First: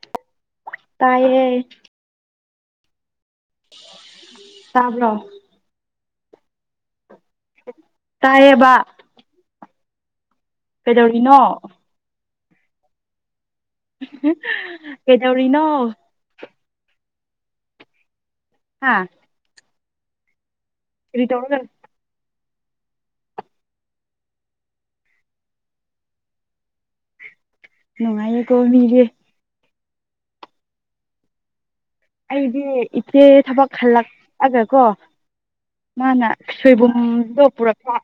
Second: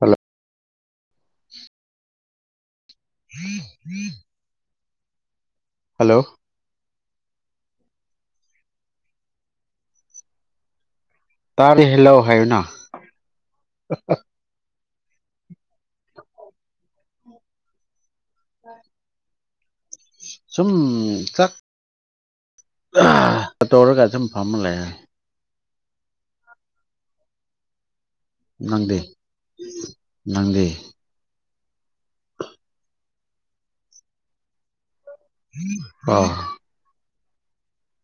hello ꯇꯥꯏꯌꯦ ꯇꯕ꯭ꯔꯣ hello ꯇꯥꯏꯌꯦꯕ ꯀꯩꯗꯧꯔꯤꯅꯣ ꯍꯥꯏꯌꯣꯅ ꯀꯩꯗꯧꯔꯤꯅꯣ [inaudible] ꯍꯥ ꯁꯨꯝ ꯀꯔꯤ ꯀꯛ ꯇꯧꯔꯒ ꯇꯣꯔꯒ ꯁꯨꯝ ꯐꯝꯃ ꯂꯩꯔꯦ ꯅꯨꯡꯉꯥꯏꯌꯦꯀꯣ ꯅꯪꯗꯤ ꯃꯤꯗꯤ ꯅꯪꯗꯤ ꯑꯩꯗꯤ ꯏꯆꯦ ꯊꯕꯛ ꯍꯜꯂꯛꯑꯒ ꯀꯣ ꯑꯣ ꯃꯥꯅ ꯁꯣꯏꯕꯨꯝꯗꯣ ꯄꯨꯔꯛꯄ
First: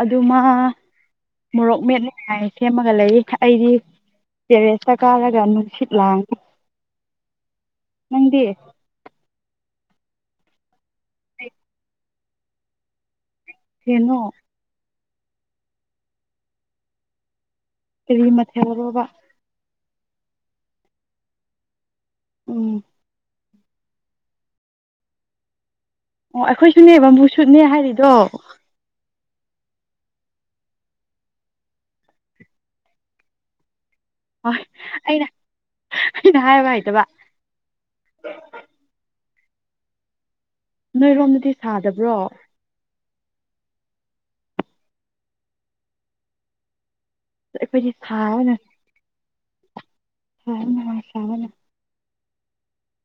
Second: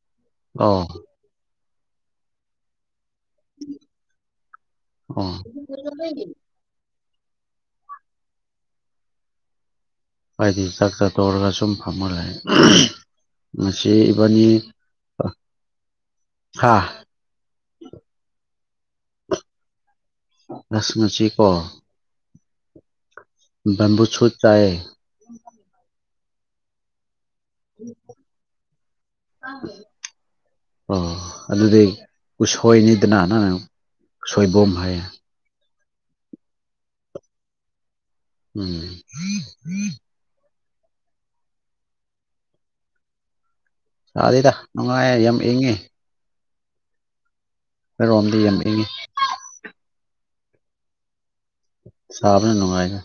ꯑꯗꯨ ꯃꯥ ꯑꯣ ꯃꯣꯔꯣꯛ ꯃꯦꯠꯅꯤꯉꯥꯏ ꯁꯦꯝꯃꯒ ꯂꯩ ꯑꯩꯗꯤ ꯇꯦꯔꯦꯁꯇ ꯑꯣ ꯀꯥꯔꯒ ꯅꯨꯡꯁꯤꯠ ꯂꯥꯡꯉꯤ ꯅꯪꯗꯤ ꯍꯥꯏꯗꯤ ꯆꯥꯛ ꯆꯥ ꯀꯩ ꯇꯣꯛꯔꯒ ꯁꯨꯝ ꯐꯪꯝꯃ ꯂꯩ ꯉꯁꯤ ꯃꯊꯦꯜꯅꯣ ꯏꯕꯥꯅꯤ ꯍꯥꯥ ꯀꯔꯤ ꯃꯊꯦꯜꯔꯣꯕ ꯉꯁꯤ ꯉꯁꯤꯀꯣ ꯎꯝ ꯕꯦꯝꯕꯨ ꯁꯨꯠ ꯆꯥꯏꯑꯦ ꯑꯣ ꯑꯈꯣꯏꯁꯨꯅꯦ ꯕꯦꯝꯕꯨ ꯁꯨꯠꯅꯦ ꯍꯥꯏꯔꯤꯗꯣ ꯑꯣ ꯑꯗꯨꯗꯤ ꯎꯁꯣꯏꯅꯤꯗꯅ ꯅꯪꯅ ꯍꯣꯏ ꯁꯣꯏꯕꯨꯝ ꯍꯥꯏꯌꯦ ꯑꯩꯅ ꯑꯩꯅ ꯍꯥꯏꯕ ꯍꯩꯇꯕ ꯎꯝ ꯅꯣꯏꯔꯣꯝꯗꯗꯤ ꯁꯥꯗꯕ꯭ꯔꯣ ꯁꯥꯗꯦꯗ ꯅꯨꯡꯉꯥꯏ ꯌꯥꯝ ꯏꯪꯉꯤ ꯑꯩꯈꯣꯏꯗꯤ ꯑꯈꯣꯏꯔꯣꯝꯗꯤ ꯌꯝ ꯏꯪꯉꯤ [unintelligible] ꯌꯥꯝ ꯁꯥꯕꯅꯦ ꯁꯥꯕꯅ ꯅꯨꯡꯉꯥꯏꯍꯦ